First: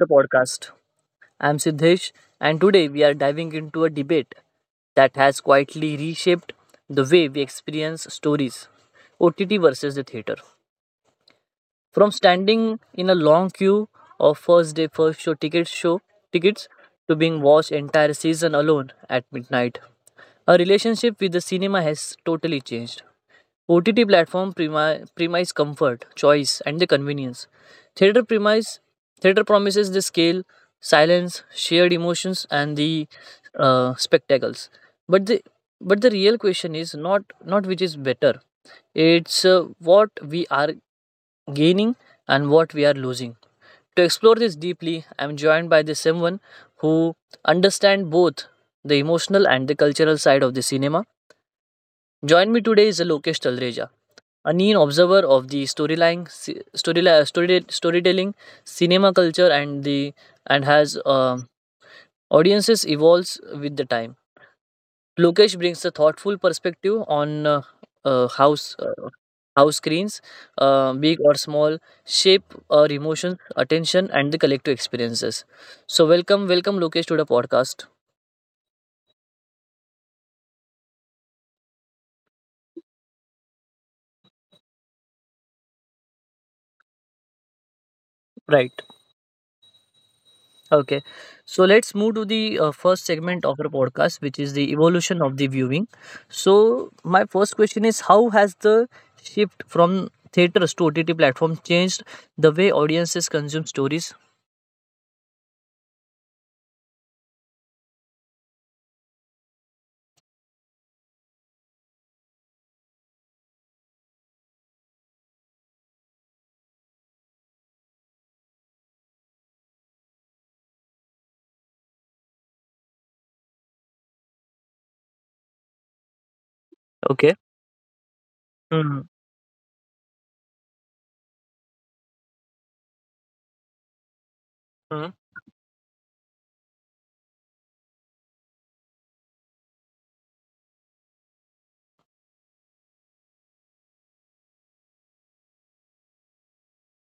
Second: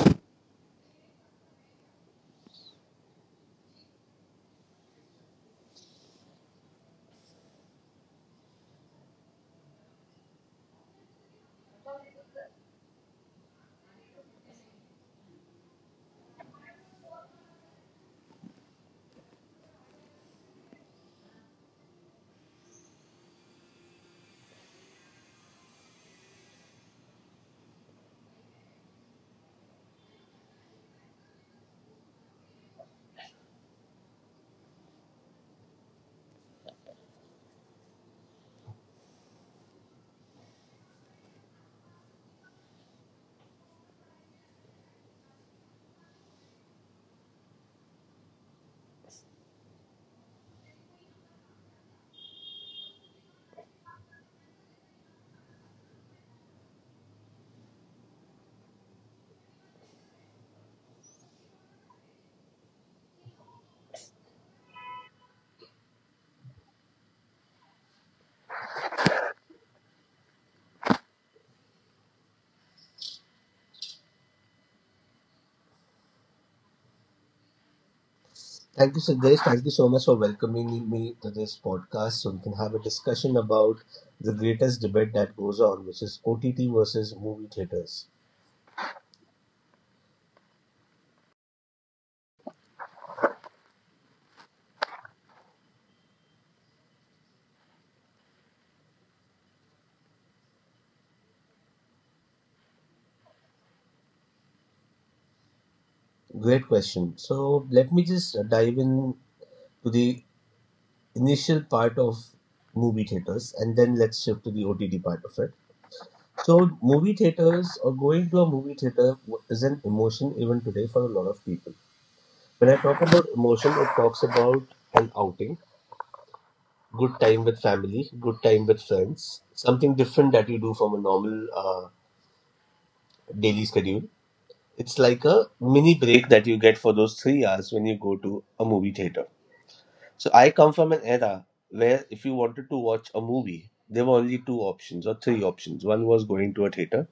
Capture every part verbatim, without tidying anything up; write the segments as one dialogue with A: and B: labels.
A: the podcast. I'm Siddhesh, and today we are diving into a debate that has quietly reshaped the way we experience stories, O T T versus the theater. From standing in a long queue of first day, first show tickets, show tickets to being watched entire season alone at midnight. Our relationship with the cinema has totally changed. O T T platform premi- premise comfort, choice, and the convenience. Theater premise theater promises the scale, silence, shared emotions, and the uh, spectacles. But the but the real question is not not which is better. It's uh, what we are gaining and what we are losing. To explore this deeply, I'm joined by the someone who understand both the emotional and the cultural side of the cinema. Join me today is Lokesh Talreja. A keen observer of the storyline, si- storyline, story, storytelling, cinema culture, and the and has uh, audiences evolves with the time. Lokesh brings a thoughtful perspective on uh, uh, how s- uh, how screens, uh, big or small, shape our emotions, attention, and the collective experiences. So welcome, welcome, Lokesh, to the podcast.
B: Thank you, Siddesh. Thank you so much for welcoming me to this podcast so we can have a discussion about the greatest debate that goes on, which is O T T versus movie theaters.
A: Right. Okay, so let's move to the uh, first segment of our podcast, which is the evolution of the viewing. So, my first question is, how has the shift from theaters to O T T platform changed the way audiences consume stories?
B: Great question. So, let me just dive in to the initial part of movie theaters and then let's shift to the O T T part of it. So, movie theaters or going to a movie theater is an emotion even today for a lot of people. When I talk about emotion, it talks about an outing, good
A: Okay.
B: time with family, good time with
A: Mm-hmm.
B: friends, something different that you do from a normal uh, daily schedule. It's like a mini break that you get for those three hours when you go to a movie theater. So I come from an era where if you wanted to watch a movie, there were only two options or three options. One was going to a theater,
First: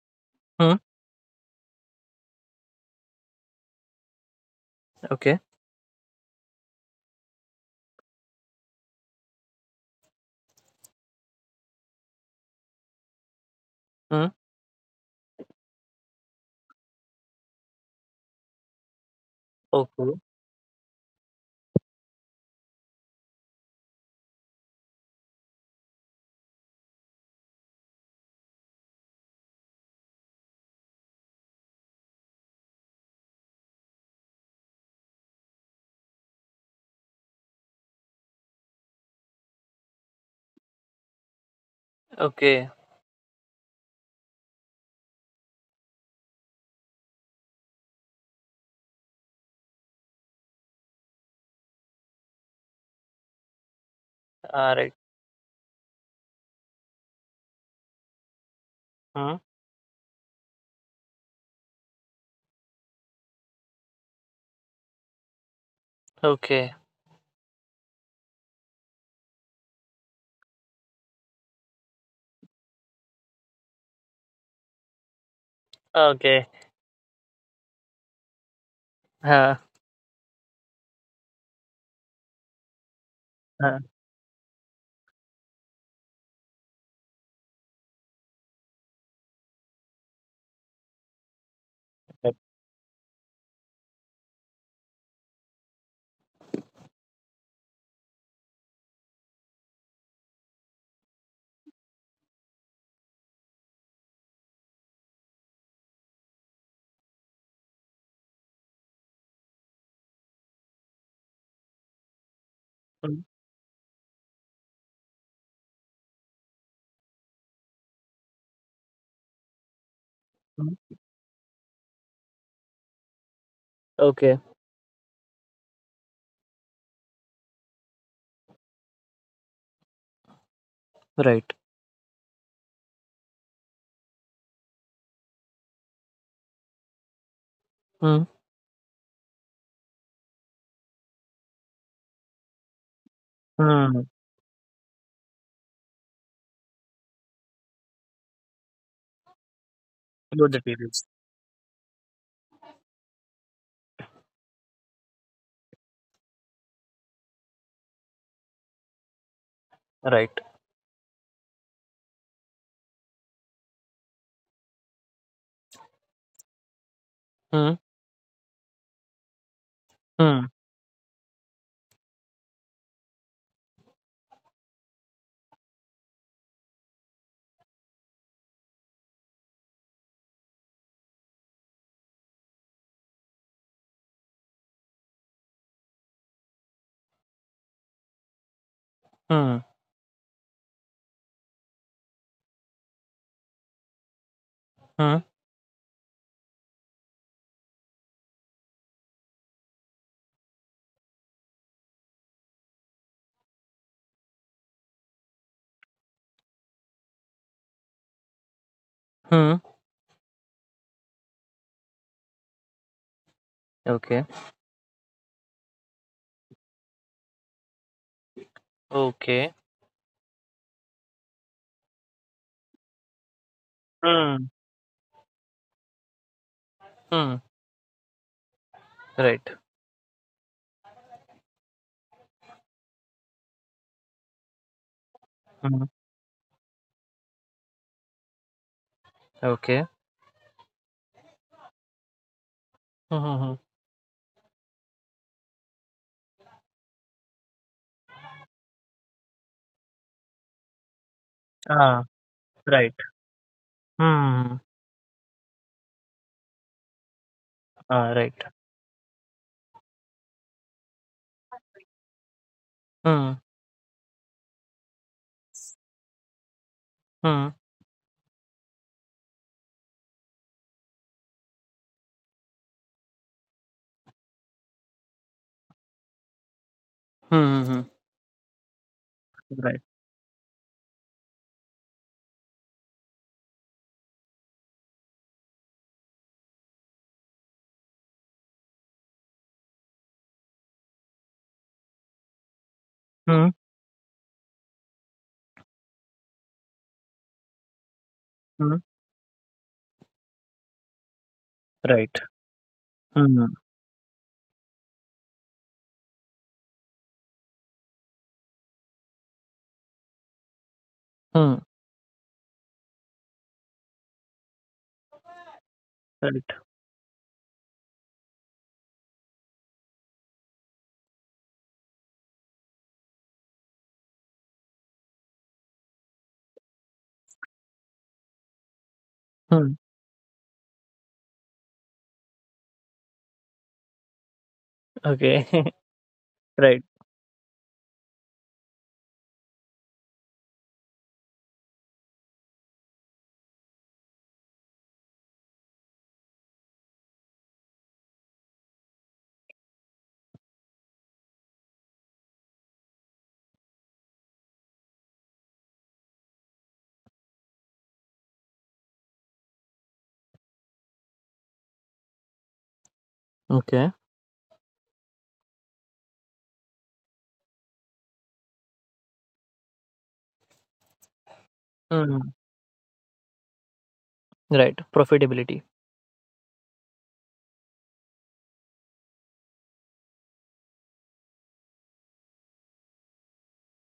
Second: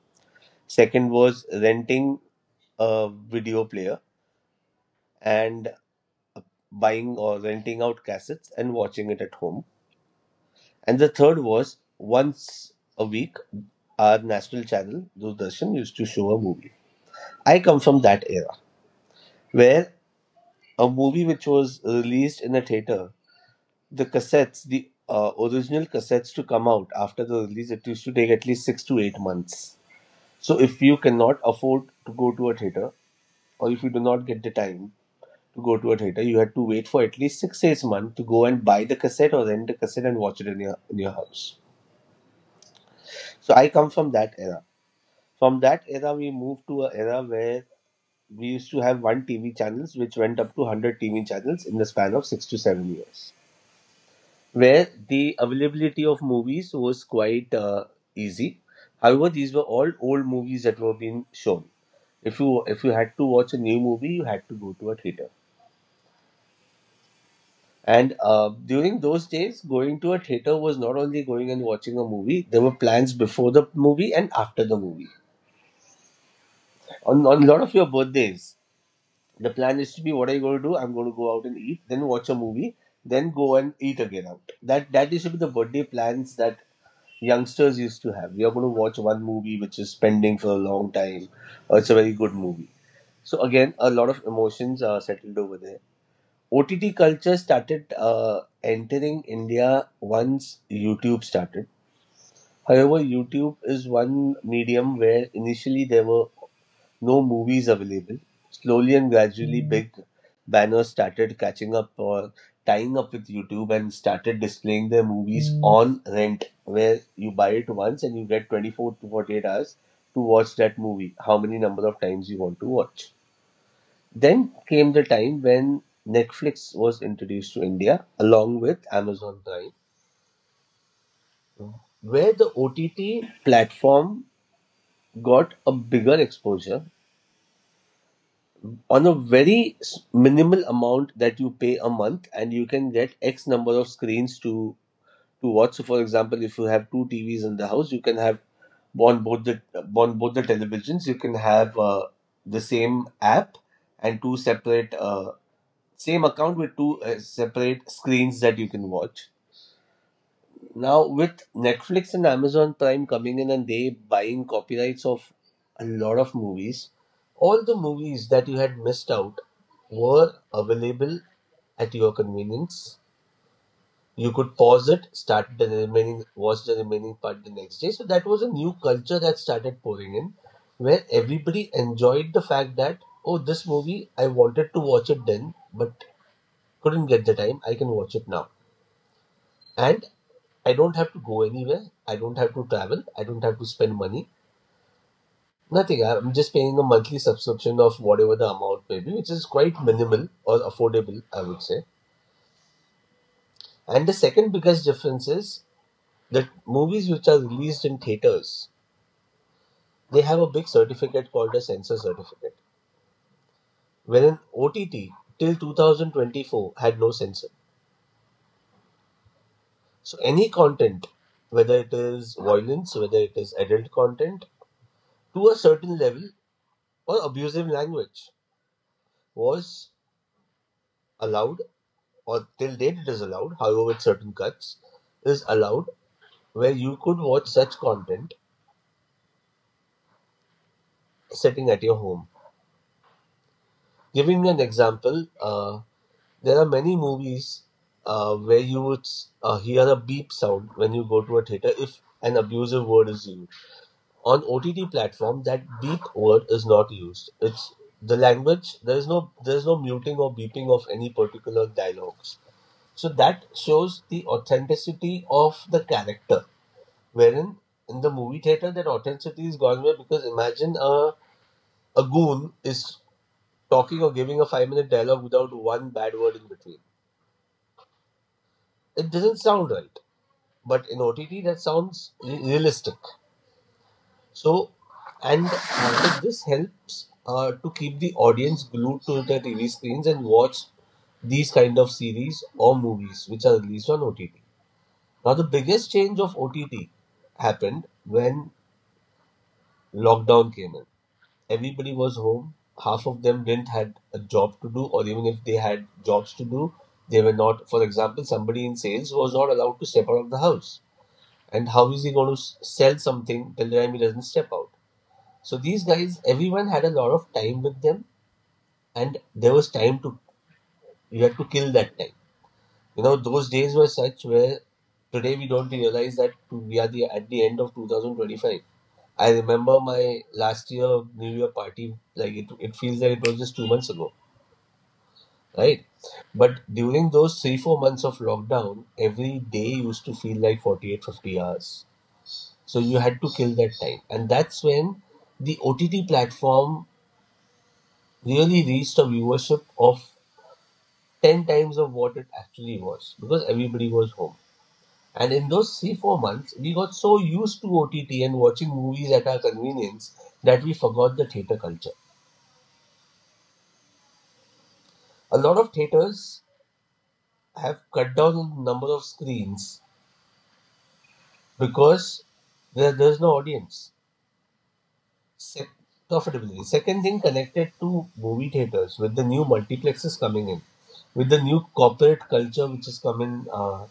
A: Mm-hmm.
B: second was renting a video player
A: Okay.
B: and buying or renting out cassettes and watching it at home. And the third was, once a week, our
A: Mm-hmm.
B: national channel, Doordarshan, used to show a movie. I come from that era where
A: Okay.
B: a movie which was released in a theater, the cassettes, the uh, original cassettes to come out after the release, it used to take at least six to eight months. So if you cannot afford to go to a theater, or if you do not get the time to go to a theater, you had to wait for at least six eight months to go and buy the cassette or rent the cassette and watch it in your in your house.
A: Okay.
B: So I come from that era. From that era, we moved to an era where we used to have one T V channels, which went up to one hundred T V channels in the span of six to seven years,
A: All
B: where
A: right.
B: the availability of movies was quite uh, easy. However,
A: Mm-hmm.
B: these were all old movies that were being shown. If you if you had to watch a new movie, you had to go to a theater.
A: Okay.
B: And uh, during those days, going to a theater was not only going and watching a movie. There were plans before the movie and after the movie.
A: Okay.
B: On on a lot of your birthdays, the
A: Uh,
B: plan is to be, what are you going to do? I'm going to go out and eat, then watch a movie, then go and
A: uh,
B: eat again out. That that used to be the birthday plans that youngsters used to have. We are going to watch one movie which is pending for a long time. Uh, it's a very
A: right.
B: good movie. So again, a lot of emotions are settled over there. O T T culture started uh, entering India once YouTube started. However, YouTube is one medium where initially there were no movies available. Slowly and gradually, big banners started catching up or tying up
A: mm,
B: with YouTube and started displaying their movies on rent, where you buy it once and you get twenty-four to forty-eight hours to watch that
A: mm.
B: movie, how many number of times you want to watch.
A: Okay.
B: Then came the time when Netflix was introduced to India along with Amazon Prime,
A: Right.
B: where the O T T platform got a bigger exposure on a very s- minimal amount that you pay a month and you can get x number of
A: Mm-hmm.
B: screens to to watch. So, for example, if you have two tvs in the house, you can have on both the on both the
A: Load the periods.
B: televisions you can have uh, the same app, and two separate, uh, same account with two uh, separate screens that you can watch.
A: Right.
B: Now with Netflix and Amazon Prime coming in and they buying copyrights of a lot of movies, all the movies that you had missed out were
A: Mm-hmm.
B: available at your convenience. You could pause it, start the remaining, watch the remaining part the next day. So that was a new culture that started pouring in, where everybody enjoyed the fact that, oh, this movie I wanted to watch it then, but couldn't get the time. I can watch it now, and I don't have to go anywhere. I don't have to travel. I don't have to spend money. Nothing. I'm just paying a monthly subscription of whatever the amount may be, which is quite minimal or affordable, I would say. And the second biggest difference is that movies which are released in theaters,
A: Mm-hmm.
B: they have a big certificate called a censor certificate.
A: Okay.
B: Wherein O T T till twenty twenty-four had no censor.
A: Okay.
B: So any content, whether it is violence, whether it is adult
A: Hmm.
B: content, to a certain level, or
A: Hmm.
B: abusive language,
A: Right.
B: was allowed, or till date it is allowed, however with certain cuts, is
A: Hmm.
B: allowed, where you could watch such content
A: Okay.
B: sitting at your home.
A: Hmm. Hmm.
B: Giving you an example, uh, there are many movies uh, where you would uh, hear a beep sound when you go to a theater
A: Ah.
B: if an abusive
A: Right.
B: word is used. On
A: Hmm.
B: O T T platform, that beep word is not used. It's
A: Ah.
B: the
A: Right.
B: language. There is no there is no muting or beeping of any particular dialogues. So
A: Hmm.
B: that shows the authenticity of the character.
A: Hmm.
B: Wherein in the movie theater that authenticity is gone away, because imagine a a goon is talking or giving a five minute dialogue without one bad word in between.
A: Hmm. Hmm. hmm.
B: It doesn't sound
A: Right.
B: right. But in O T T that sounds re- realistic. So, and uh, so this helps uh, to keep the audience glued to the T V screens and watch these kind of series or movies
A: Hmm.
B: which are released on O T T. Now, the biggest change of O T T happened when
A: Hmm.
B: lockdown came in. Everybody
A: Right.
B: was home. Half of
A: Hmm.
B: them didn't had a job to do, or even if they had jobs to do, they were not. For example, somebody in sales was not allowed to step out of the house.
A: Hmm.
B: And how is he going to s- sell something till the time he doesn't step out? So these guys,
A: Right.
B: everyone had a lot of time with them, and there was time to, you had to kill that time. You know, those days were such where today we don't realize that we are the at the end of twenty twenty-five. I
A: Hmm.
B: remember my last year New Year party, like it, it feels like it was just two months ago,
A: Okay.
B: right? But
A: Right.
B: during those three, four months of lockdown, every day used to feel like forty eight fifty hours. So you had to kill that time. And that's when the O T T platform really reached a viewership of ten times of what it actually was because everybody was home. And in those three, four months, we got so used to O T T and watching movies at our convenience that we forgot the theatre culture.
A: Okay.
B: A lot of theatres have cut down on the number of screens
A: Hmm.
B: because there, there's no audience.
A: Right. Profitability.
B: Sec- Profitability. Second thing connected to movie theatres, with the new multiplexes coming in, with the new corporate culture which is coming. uh,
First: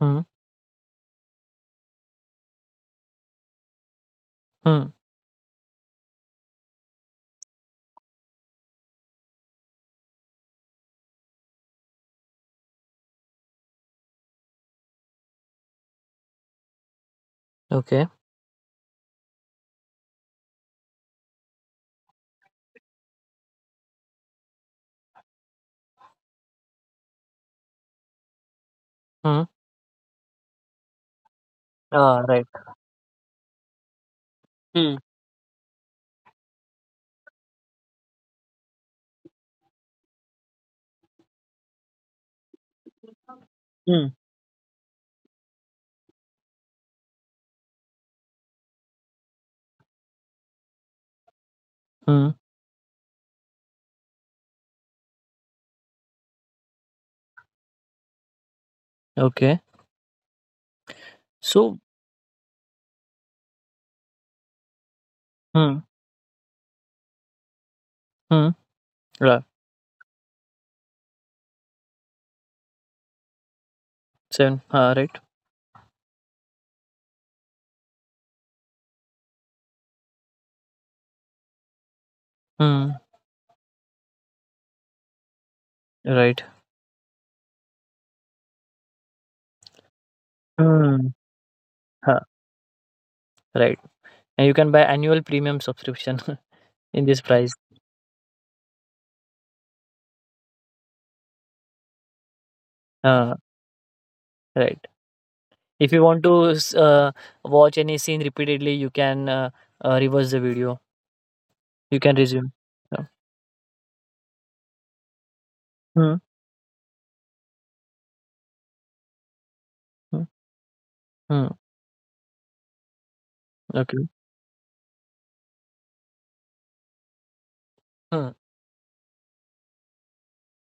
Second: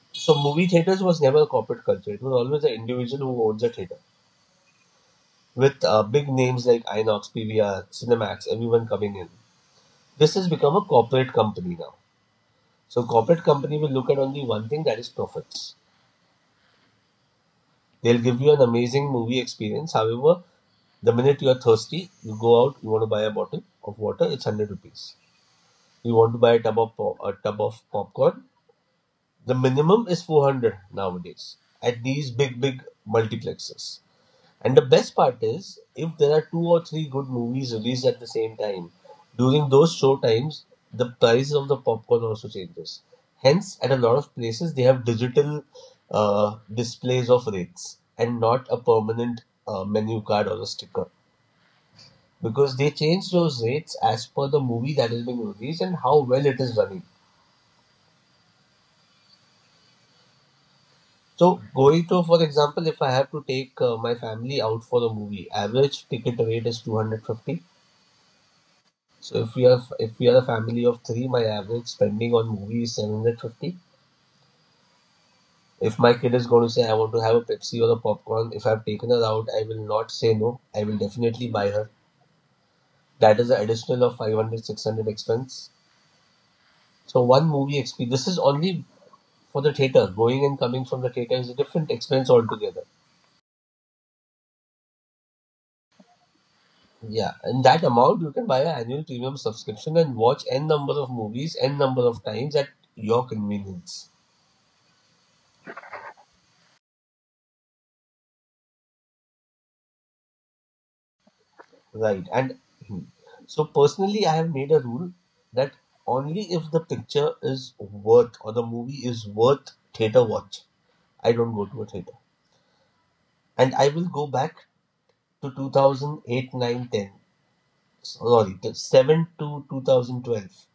A: Hmm.
B: So movie theaters was never a corporate culture. It was always an individual who owns a theater.
A: Hmm.
B: With uh, big names like Inox, P V R, Cinemax, everyone coming in. This has become a corporate company now. So corporate company will look at only one thing, that is profits.
A: Okay.
B: They'll give you an amazing movie experience. However, the minute you are thirsty, you go out, you want to buy a bottle of water, it's one hundred rupees. You want to buy a tub of, pop- a tub of popcorn,
A: Hmm.
B: the minimum is four hundred nowadays at
A: Ah.
B: these
A: Right.
B: big, big multiplexes. And the
A: Hmm.
B: best part is, if there are two or three good movies released at the same time, during those show times, the price of the popcorn also changes. Hence, at a
A: Hmm.
B: lot of places, they have digital uh, displays of rates and not a permanent uh, menu card or a sticker,
A: Hmm.
B: because they change those rates as per the movie that is being released and how well it is running.
A: Okay.
B: So,
A: So.
B: going to, for example, if I have to take uh, my family out for a movie,
A: Hmm.
B: average ticket rate is two hundred fifty.
A: Hmm.
B: So
A: Right.
B: if we are if we are a family of three, my average spending on movies is seven hundred fifty.
A: Seven. Ah. Right.
B: If my kid is going to say I want to have a Pepsi or a popcorn, if I've taken her out, I will not say no. I will definitely buy her.
A: Hmm.
B: That is an additional of five hundred six hundred expense.
A: Right.
B: So one movie experience. This is only for the theater. Going and coming
A: Hmm.
B: from the theater is a different
A: Ah.
B: expense altogether.
A: Right. And you can buy annual premium subscription in this
B: Yeah,
A: price.
B: and that amount you can buy an annual premium subscription and watch n number of movies n number of times at your
A: Uh,
B: convenience.
A: right. If you want to s- uh, watch any scene repeatedly, you can uh, uh, reverse the video. You can
B: Right.
A: resume.
B: And hmm.
A: Yeah.
B: so personally, I have made a rule that
A: Hmm.
B: only if the picture is worth, or the movie is worth theater
A: Hmm.
B: watch, I
A: hmm,
B: don't go to a theater. And I
A: Okay.
B: will go back to two thousand eight, eight, nine, ten.
A: Hmm.
B: Sorry, to seven to two thousand twelve.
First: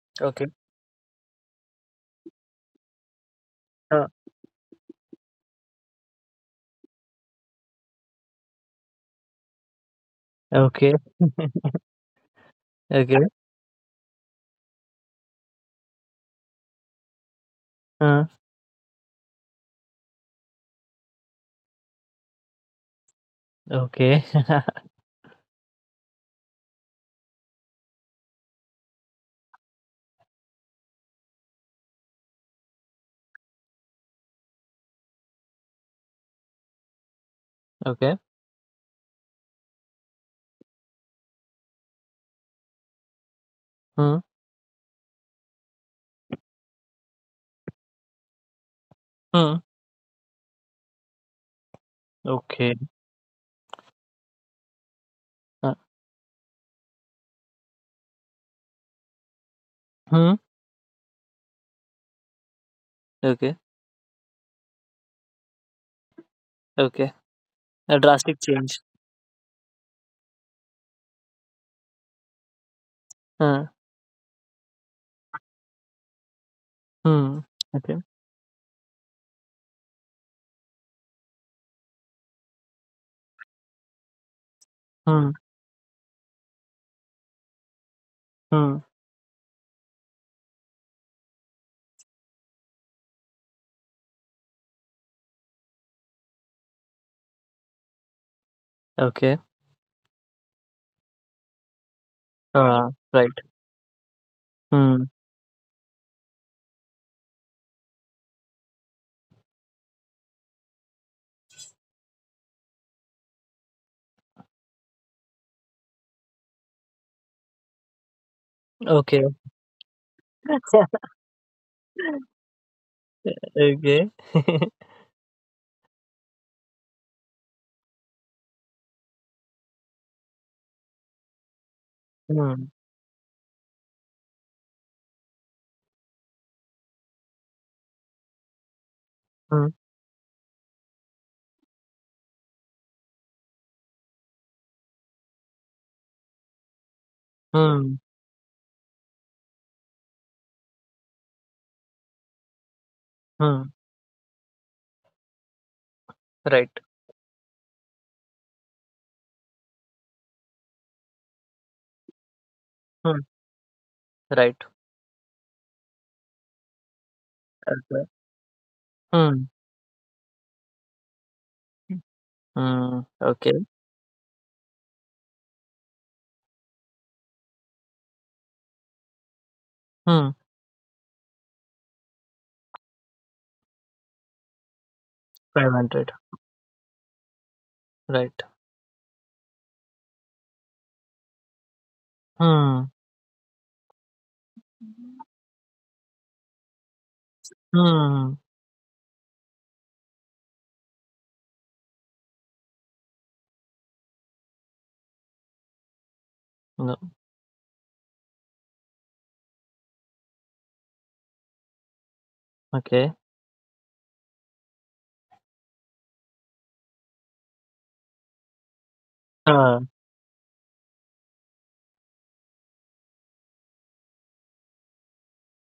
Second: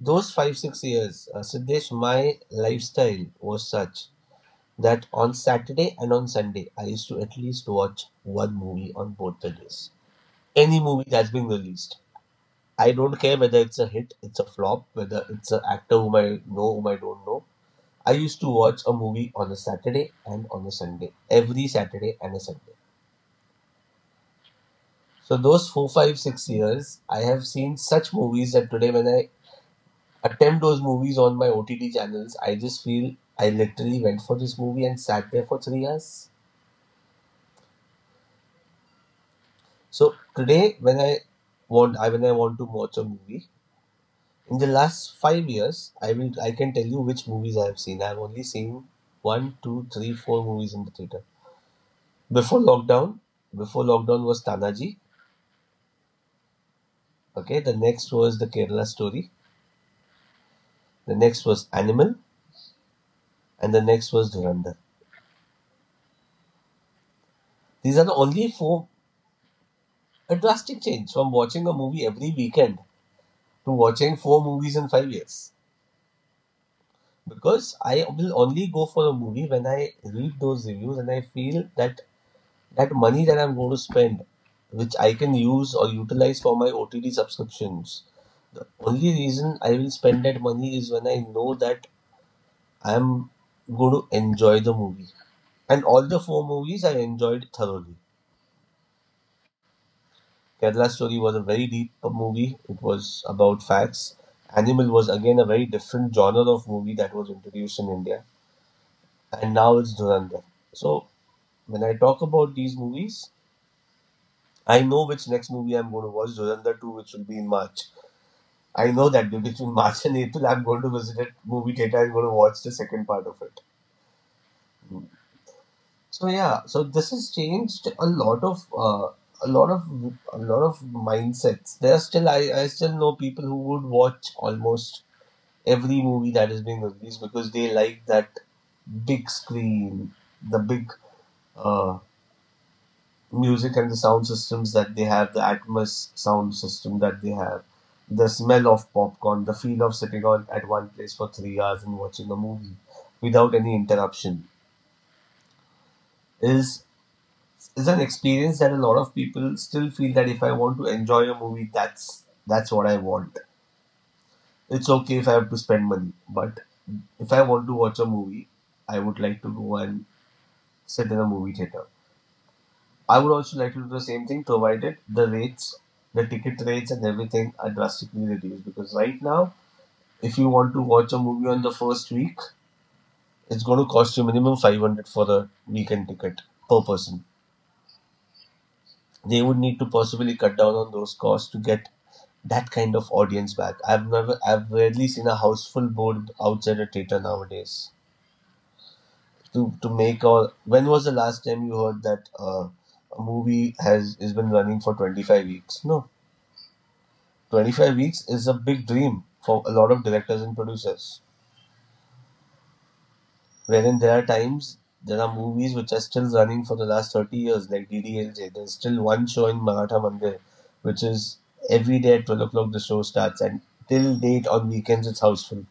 B: Those
A: Okay.
B: five, six years, uh, Siddesh, my lifestyle was such
A: Uh,
B: that on Saturday and on Sunday, I used to at least watch one movie on both the days. Any
A: okay.
B: movie that's been released. I don't
A: okay.
B: care whether it's a hit, it's a flop, whether it's an actor whom I know, whom I don't know. I
A: Uh,
B: used to watch a movie on a Saturday and on a Sunday, every Saturday and a Sunday.
A: okay.
B: So those four, five, six years, I have seen such movies that today when I attempt those movies on my O T T channels, I just feel I literally went for this movie and sat there for three hours.
A: okay.
B: So today when I want, I when I want to watch a movie,
A: Hmm.
B: in the last five years, I will I can tell you which movies I have seen. I have only seen
A: Hmm.
B: one, two, three, four movies in the theater. Before
A: Okay.
B: lockdown, before lockdown was Tanaji.
A: Uh,
B: Okay, the next was the Kerala story.
A: hmm.
B: The next was Animal,
A: Okay.
B: and the next was Durandar.
A: Okay.
B: These
A: A
B: are the
A: drastic
B: only
A: change.
B: four. A drastic change from watching a movie every weekend
A: Hmm.
B: to watching four movies in five years.
A: Hmm.
B: Because
A: Okay.
B: I will only go for a movie when I read those reviews and I feel that that money that I'm going to spend, which I
A: Hmm.
B: can use or utilize for my O T D subscriptions, the
A: Hmm.
B: only reason I will spend that money is when I know that I'm going to enjoy the movie. And all the four movies I enjoyed thoroughly.
A: Okay.
B: Kerala Story was a very deep movie,
A: Uh,
B: it
A: right.
B: was about facts. Animal
A: Hmm.
B: was again a very different genre of movie that was introduced in India, and now it's Dhurandhar. So, when I talk about these movies, I know which next movie I'm going to watch, Dhurandhar two, which will be in March. I know
A: Okay.
B: that between March and April, I'm going to visit a movie theater. I'm going to watch the second part of it.
A: Okay.
B: So yeah, so this has changed a lot of uh, a lot of a lot of mindsets. There are still, I,
A: Hmm.
B: I still know people who would watch almost every movie that is being released because they like that big
A: Hmm.
B: screen, the big uh, music and the sound systems that they have, the Atmos sound system that they have,
A: Hmm.
B: the smell of popcorn, the feel of sitting on at one place for three hours and watching a movie without
A: Hmm.
B: any interruption
A: Right.
B: is is an experience that a lot of people still feel that if I want to enjoy a movie, that's that's what I
A: Hmm.
B: want.
A: Right.
B: It's okay if I have to spend money, but if I want to watch
A: Okay.
B: a movie, I would like
A: Hmm.
B: to go and sit in a movie theater.
A: Hmm.
B: I would also
A: Okay.
B: like to do the same thing, provided the rates, the ticket rates, and everything are drastically reduced. Because right now,
A: Hmm.
B: if you want to watch a movie on the first week, it's going to cost you minimum five hundred for a
A: five hundred.
B: weekend ticket per person.
A: Right.
B: They would need to possibly cut down on those costs to get that
A: Hmm.
B: kind of audience back. I've never, I've rarely seen a house full board outside a theater nowadays.
A: Hmm.
B: To to make a, when was the last time you heard that uh, a movie has has been running for twenty-five weeks? No,
A: No.
B: twenty-five weeks is a big dream for a lot of directors and producers.
A: Okay.
B: Wherein there are times there are movies which are still running for the last thirty years, like D D L J. There's still one show in
A: Ah.
B: Maratha Mandir, which is every day at twelve o'clock the show starts, and till date on weekends it's houseful.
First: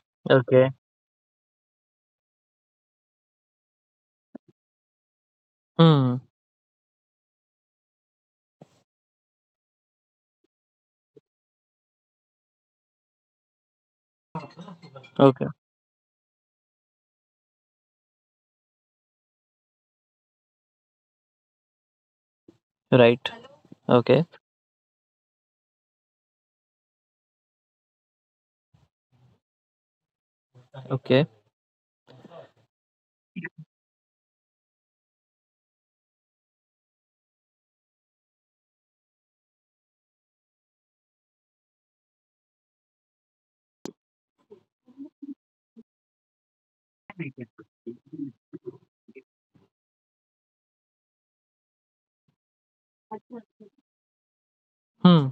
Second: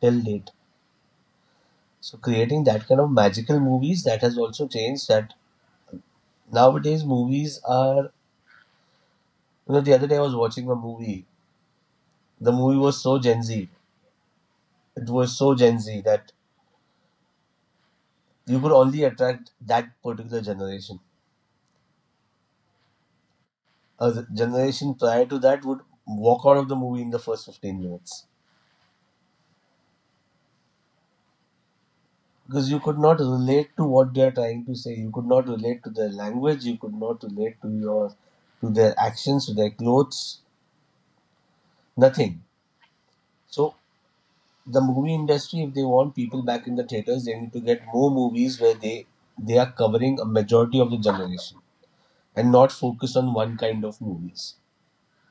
B: Till date.
A: Okay.
B: So creating that kind of magical movies that has also changed. That
A: Hmm.
B: nowadays movies are. You know, the other day I was watching a movie. The movie was so Gen Z. It was
A: Okay.
B: so Gen Z that you could only attract that particular generation.
A: Right.
B: A z-
A: Okay.
B: generation prior to that would walk out of the movie in the first fifteen minutes
A: Okay.
B: because you could not relate to what they are trying to say. You could not relate to their language. You could not relate to your to their actions, to their clothes, nothing. So the movie industry, if they want people back in the theaters, they need to get more movies where they they are covering a majority of the generation and not focus on one kind of movies.
A: Hmm.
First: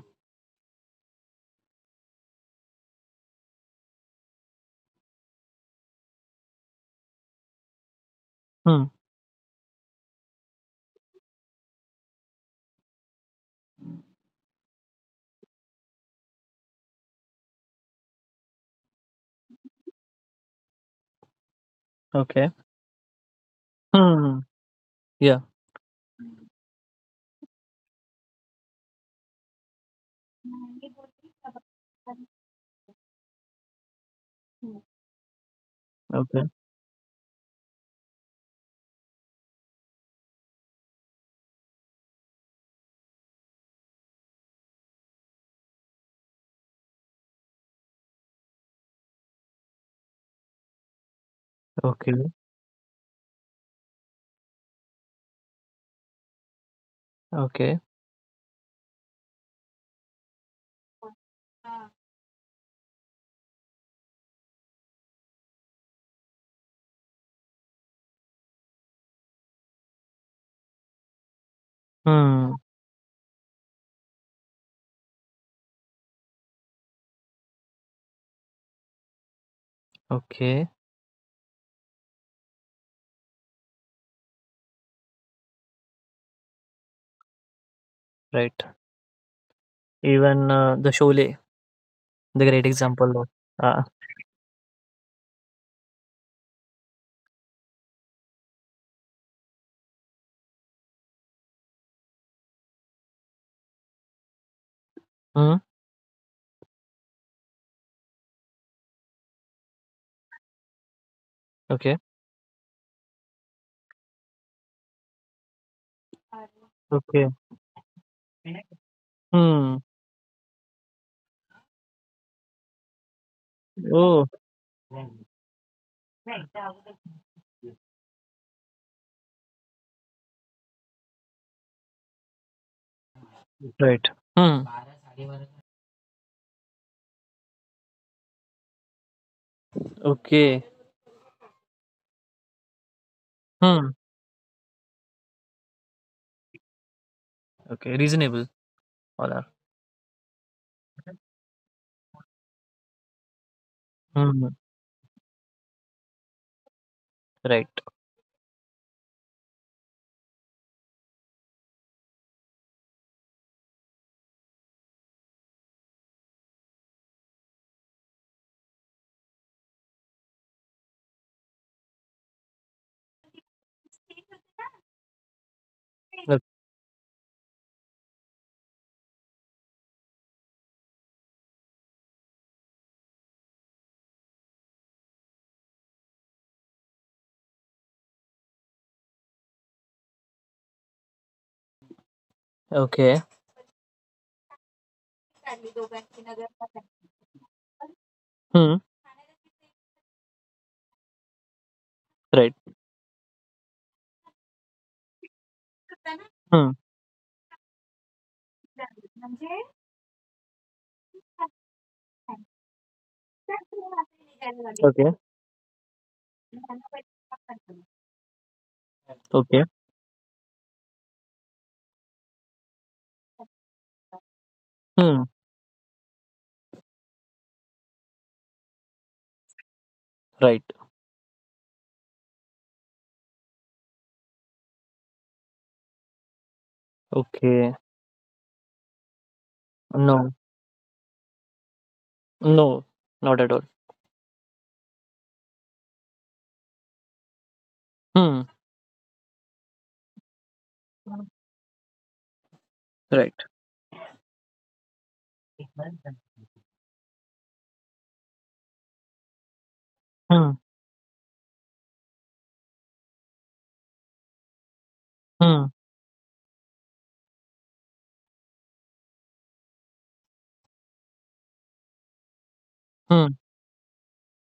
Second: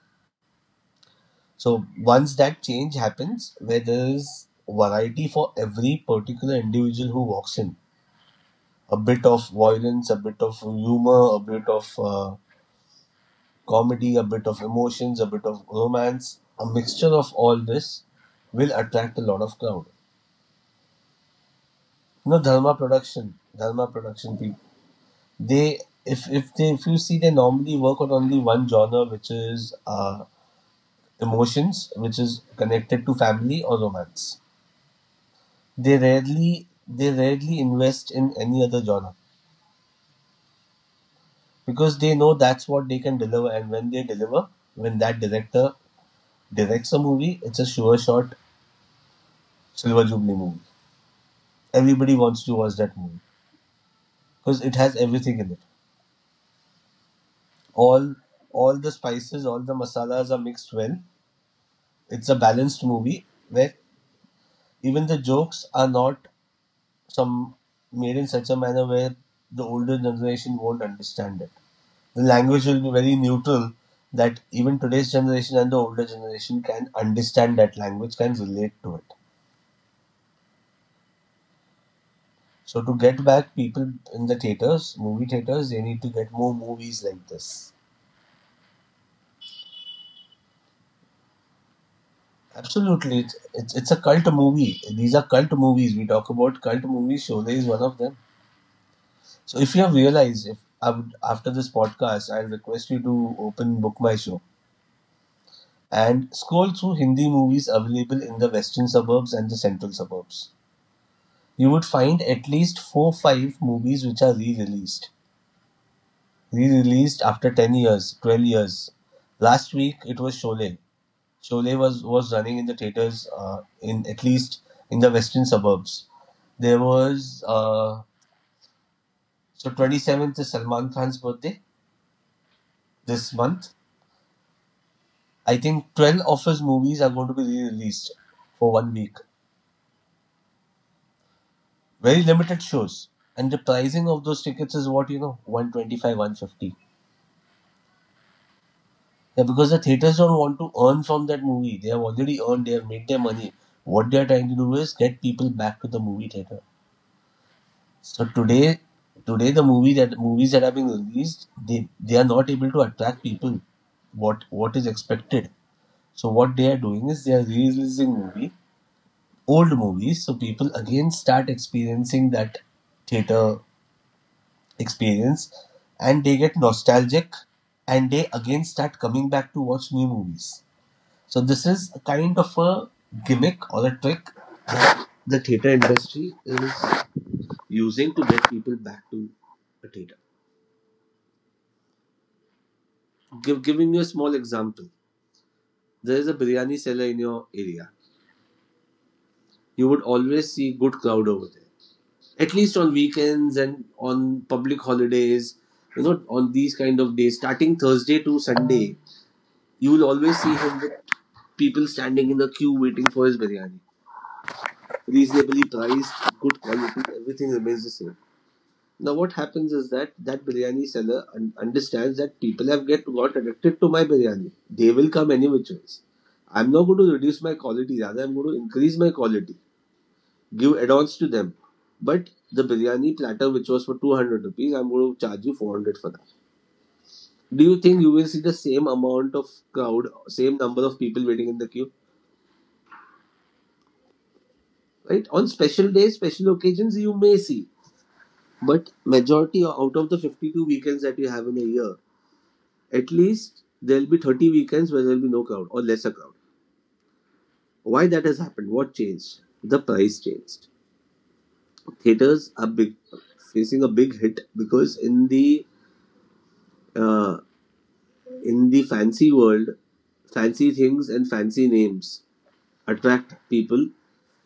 B: So once that change happens, where there is variety for every particular individual who walks in,
A: Hmm.
B: a bit of violence, a bit of humor, a bit of uh, comedy, a bit of emotions, a bit of romance, a mixture of all this will attract a lot of crowd. You know,
A: Okay.
B: Dharma production, Dharma production
A: Hmm.
B: people,
A: Yeah.
B: they if if they if you see they normally work on only one genre, which is uh, emotions, which is connected to family or romance. They
A: Okay.
B: rarely they rarely invest in any other genre because they know that's what they can deliver, and when they deliver, when that director directs a movie, it's a sure shot silver jubilee movie. Everybody
A: Okay.
B: wants to watch that movie because it has everything in it.
A: Okay.
B: All all the spices, all the masalas are mixed well. It's a balanced movie where even the jokes are not some made in such a manner where the older generation won't understand it. The
A: Hmm.
B: language will be very neutral that even today's generation and the older generation can understand that language, can relate to it.
A: Okay.
B: So to get back people in the theaters, movie theaters, they need to get more movies like this.
A: Right. Even uh, the Sholay, the great
B: Absolutely,
A: example of.
B: it's it's,
A: Uh,
B: it's a cult movie. These are cult movies. We talk about cult movies. Sholay is one of them. So if you have realized, if I would, after this podcast, I'll request you to open Book My Show
A: hmm.
B: and scroll through Hindi movies available in the western suburbs and the central suburbs. You would
A: Okay.
B: find at least four to five movies which are re released. Re released
A: Okay.
B: after ten years, twelve years. Last
A: Hmm.
B: week it was Sholay. Sholay was, was running in the theaters, uh, in at
A: Oh,
B: least in the western suburbs. There was uh, so twenty-seventh is Salman Khan's birthday this month.
A: right. Hmm.
B: I think twelve of his movies are going to be re released for one week.
A: Okay.
B: Very limited shows, and the
A: Hmm.
B: pricing of those tickets is what, you know one twenty-five one fifty.
A: Okay. Reasonable. All
B: Yeah,
A: are.
B: because the theaters don't want to earn from that movie. They have already earned. They have made their money. What they are trying
A: Hmm.
B: to do is get people back to the movie theater.
A: Right.
B: So today today the movie that movies that are being released, they they are not able to attract people, what what is expected. So what they are doing is they are releasing movie old movies, so people again start experiencing that theater experience, and they
A: Okay.
B: get nostalgic, and they again start coming back to watch new movies. So this is a kind of a gimmick or a trick that the theater industry is using to get people back to a theater.
A: okay.
B: Give, giving you a small example, there is a biryani seller in your area.
A: Hmm.
B: You would always see good crowd over there.
A: Right.
B: At least on weekends and on public holidays, you know, on
A: Hmm.
B: these kind of days, starting Thursday to Sunday, you will always see him with people standing in the queue waiting for his biryani.
A: Okay.
B: Reasonably priced, good quality, everything remains the same. Now what
A: Okay.
B: happens is that that biryani seller un- understands that people have get got addicted to my biryani. They will
A: Hmm.
B: come any which ways. I'm not going to reduce my quality, rather I'm going to increase my quality,
A: Right.
B: give add-ons to them. But the biryani platter which was for two hundred rupees, I'm going to charge you four hundred for that. Do
A: Okay.
B: you think you will see the same amount of crowd,
A: No.
B: same number of people waiting in the queue?
A: No. Not at all.
B: Right? On special days, special occasions, you may see,
A: Hmm.
B: but majority or out of the fifty-two weekends that you have in a year, at
A: Right.
B: least there'll be thirty weekends where there'll be no crowd or lesser crowd. Why that has happened? What changed? The price
A: Hmm.
B: changed. Theaters are big, facing a big hit because in
A: Hmm.
B: the uh, in the fancy world, fancy things and fancy names
A: Hmm.
B: attract people.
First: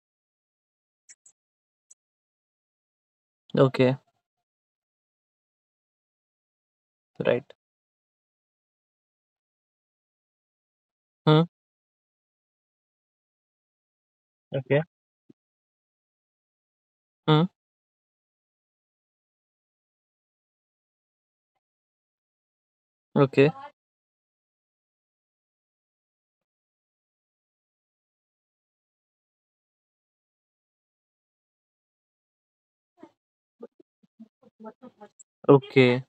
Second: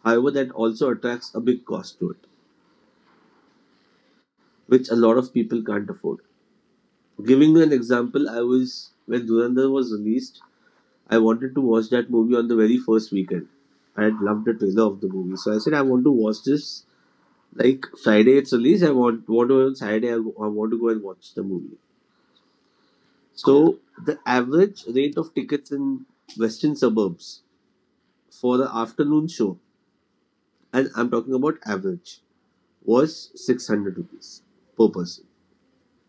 B: However, that also attracts a big cost to it,
A: Okay.
B: which a lot of people can't afford.
A: Right.
B: Giving you an example, I was when Dhurandhar was released, I
A: Hmm.
B: wanted to watch that movie on the very first weekend. I had loved the
A: Okay.
B: trailer of the movie, so I said I want to watch this.
A: Hmm.
B: Like Friday, it's released. I want want to, on Saturday. I, I want to go and watch the movie.
A: Okay.
B: So the average rate of tickets in western suburbs for the afternoon show, and I'm talking about average, was six hundred rupees per person.
A: Okay.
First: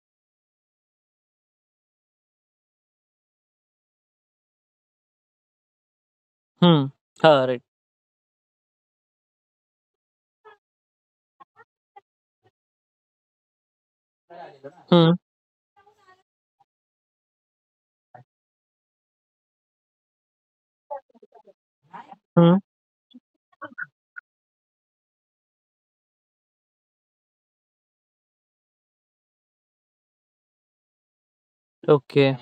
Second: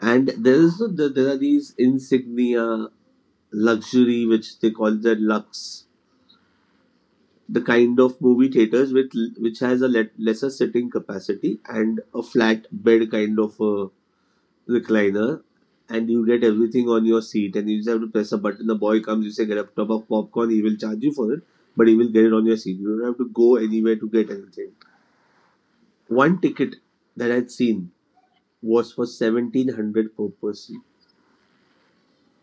B: And there is there are these insignia luxury, which they call the lux,
A: Hmm. All
B: the
A: right.
B: kind of movie theaters with which has a let, lesser sitting capacity and a flat bed kind of uh
A: Hmm.
B: recliner, and you get everything on your seat, and you just have to press a button. The boy comes, you say get a tub of popcorn, he will charge you for it, but he will get it on your
A: Hmm.
B: seat. You don't have to go anywhere to get anything. One ticket that I'd seen was for seventeen hundred per person.
A: Okay.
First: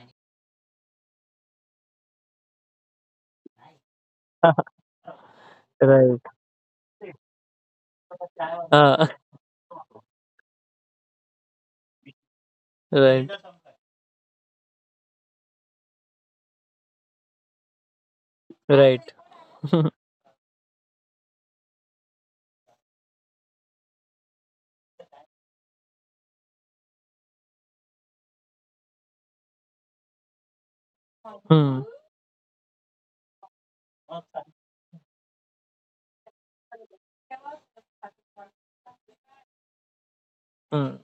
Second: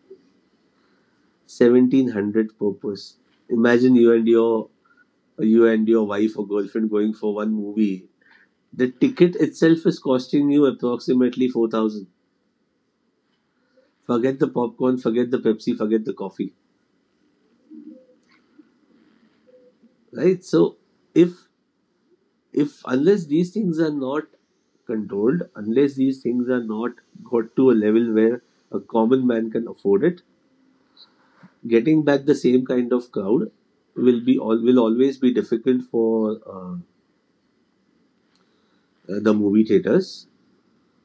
B: seventeen hundred per person. Imagine you and your you and your
A: right.
B: wife or girlfriend going for one movie. The
A: Ah,
B: ticket itself is costing you approximately four thousand.
A: right,
B: Forget the popcorn, forget the Pepsi, forget the coffee,
A: right.
B: right? So if if unless these things are not controlled, unless these things are not got to a level where a common man can afford it,
A: Hmm,
B: getting back the same kind of crowd will be all will always be difficult for uh, the movie theaters.
A: hmm,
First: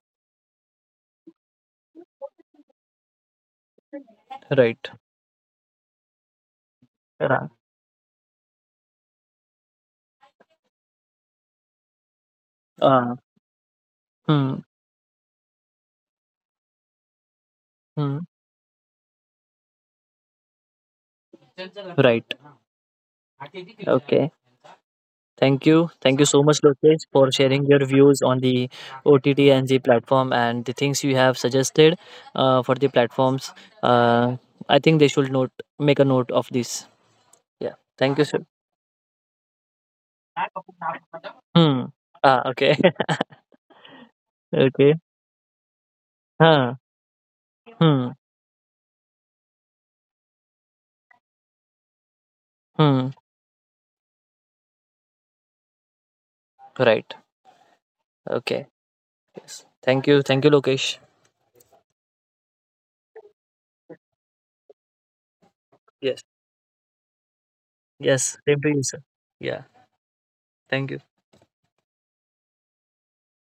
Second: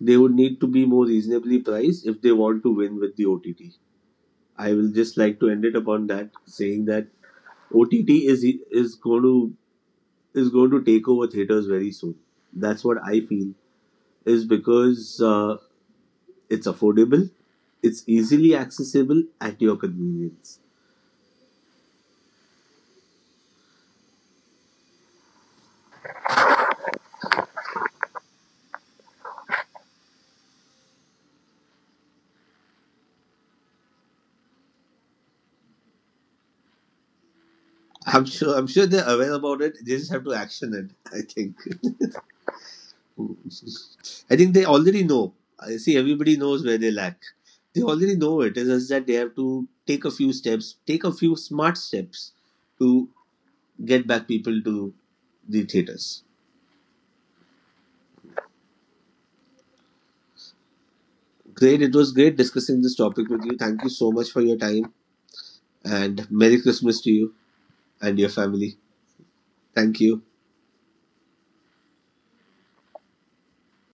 B: They would need to be more reasonably priced if they want to win with the O T T. I will
A: right.
B: just like to end it upon that, saying that
A: Ra-
B: O T T is is going to is going to take over theaters very soon. That's what
A: Ah,
B: I feel is
A: hmm,
B: because uh, it's affordable, it's
A: hmm,
B: easily accessible at your convenience.
A: right. Okay. Thank you. Thank you so much, Lokesh, for sharing your views on the O T T and the platform and the things you have suggested uh, for the platforms. Uh, I think they should note make a note of this. Yeah. Thank you,
B: I'm
A: sir.
B: sure. I'm sure they're aware about it. They just have to action it. I think.
A: Hmm. Ah, okay.
B: I think they
A: okay.
B: already know. I see. Everybody knows
A: Huh.
B: where they lack. They
A: Hmm.
B: already know it. It's just that they have to take a few steps, take a few smart steps to
A: Hmm.
B: get back people to the theaters.
A: Right. Okay. Yes. Thank you. Thank you, Lokesh.
B: Great. It was great discussing this topic with you. Thank you so much for your time
A: Yes.
B: and Merry Christmas to you and your
A: Yes, same to
B: family.
A: you, sir. Yeah,
B: Thank you.
A: thank you.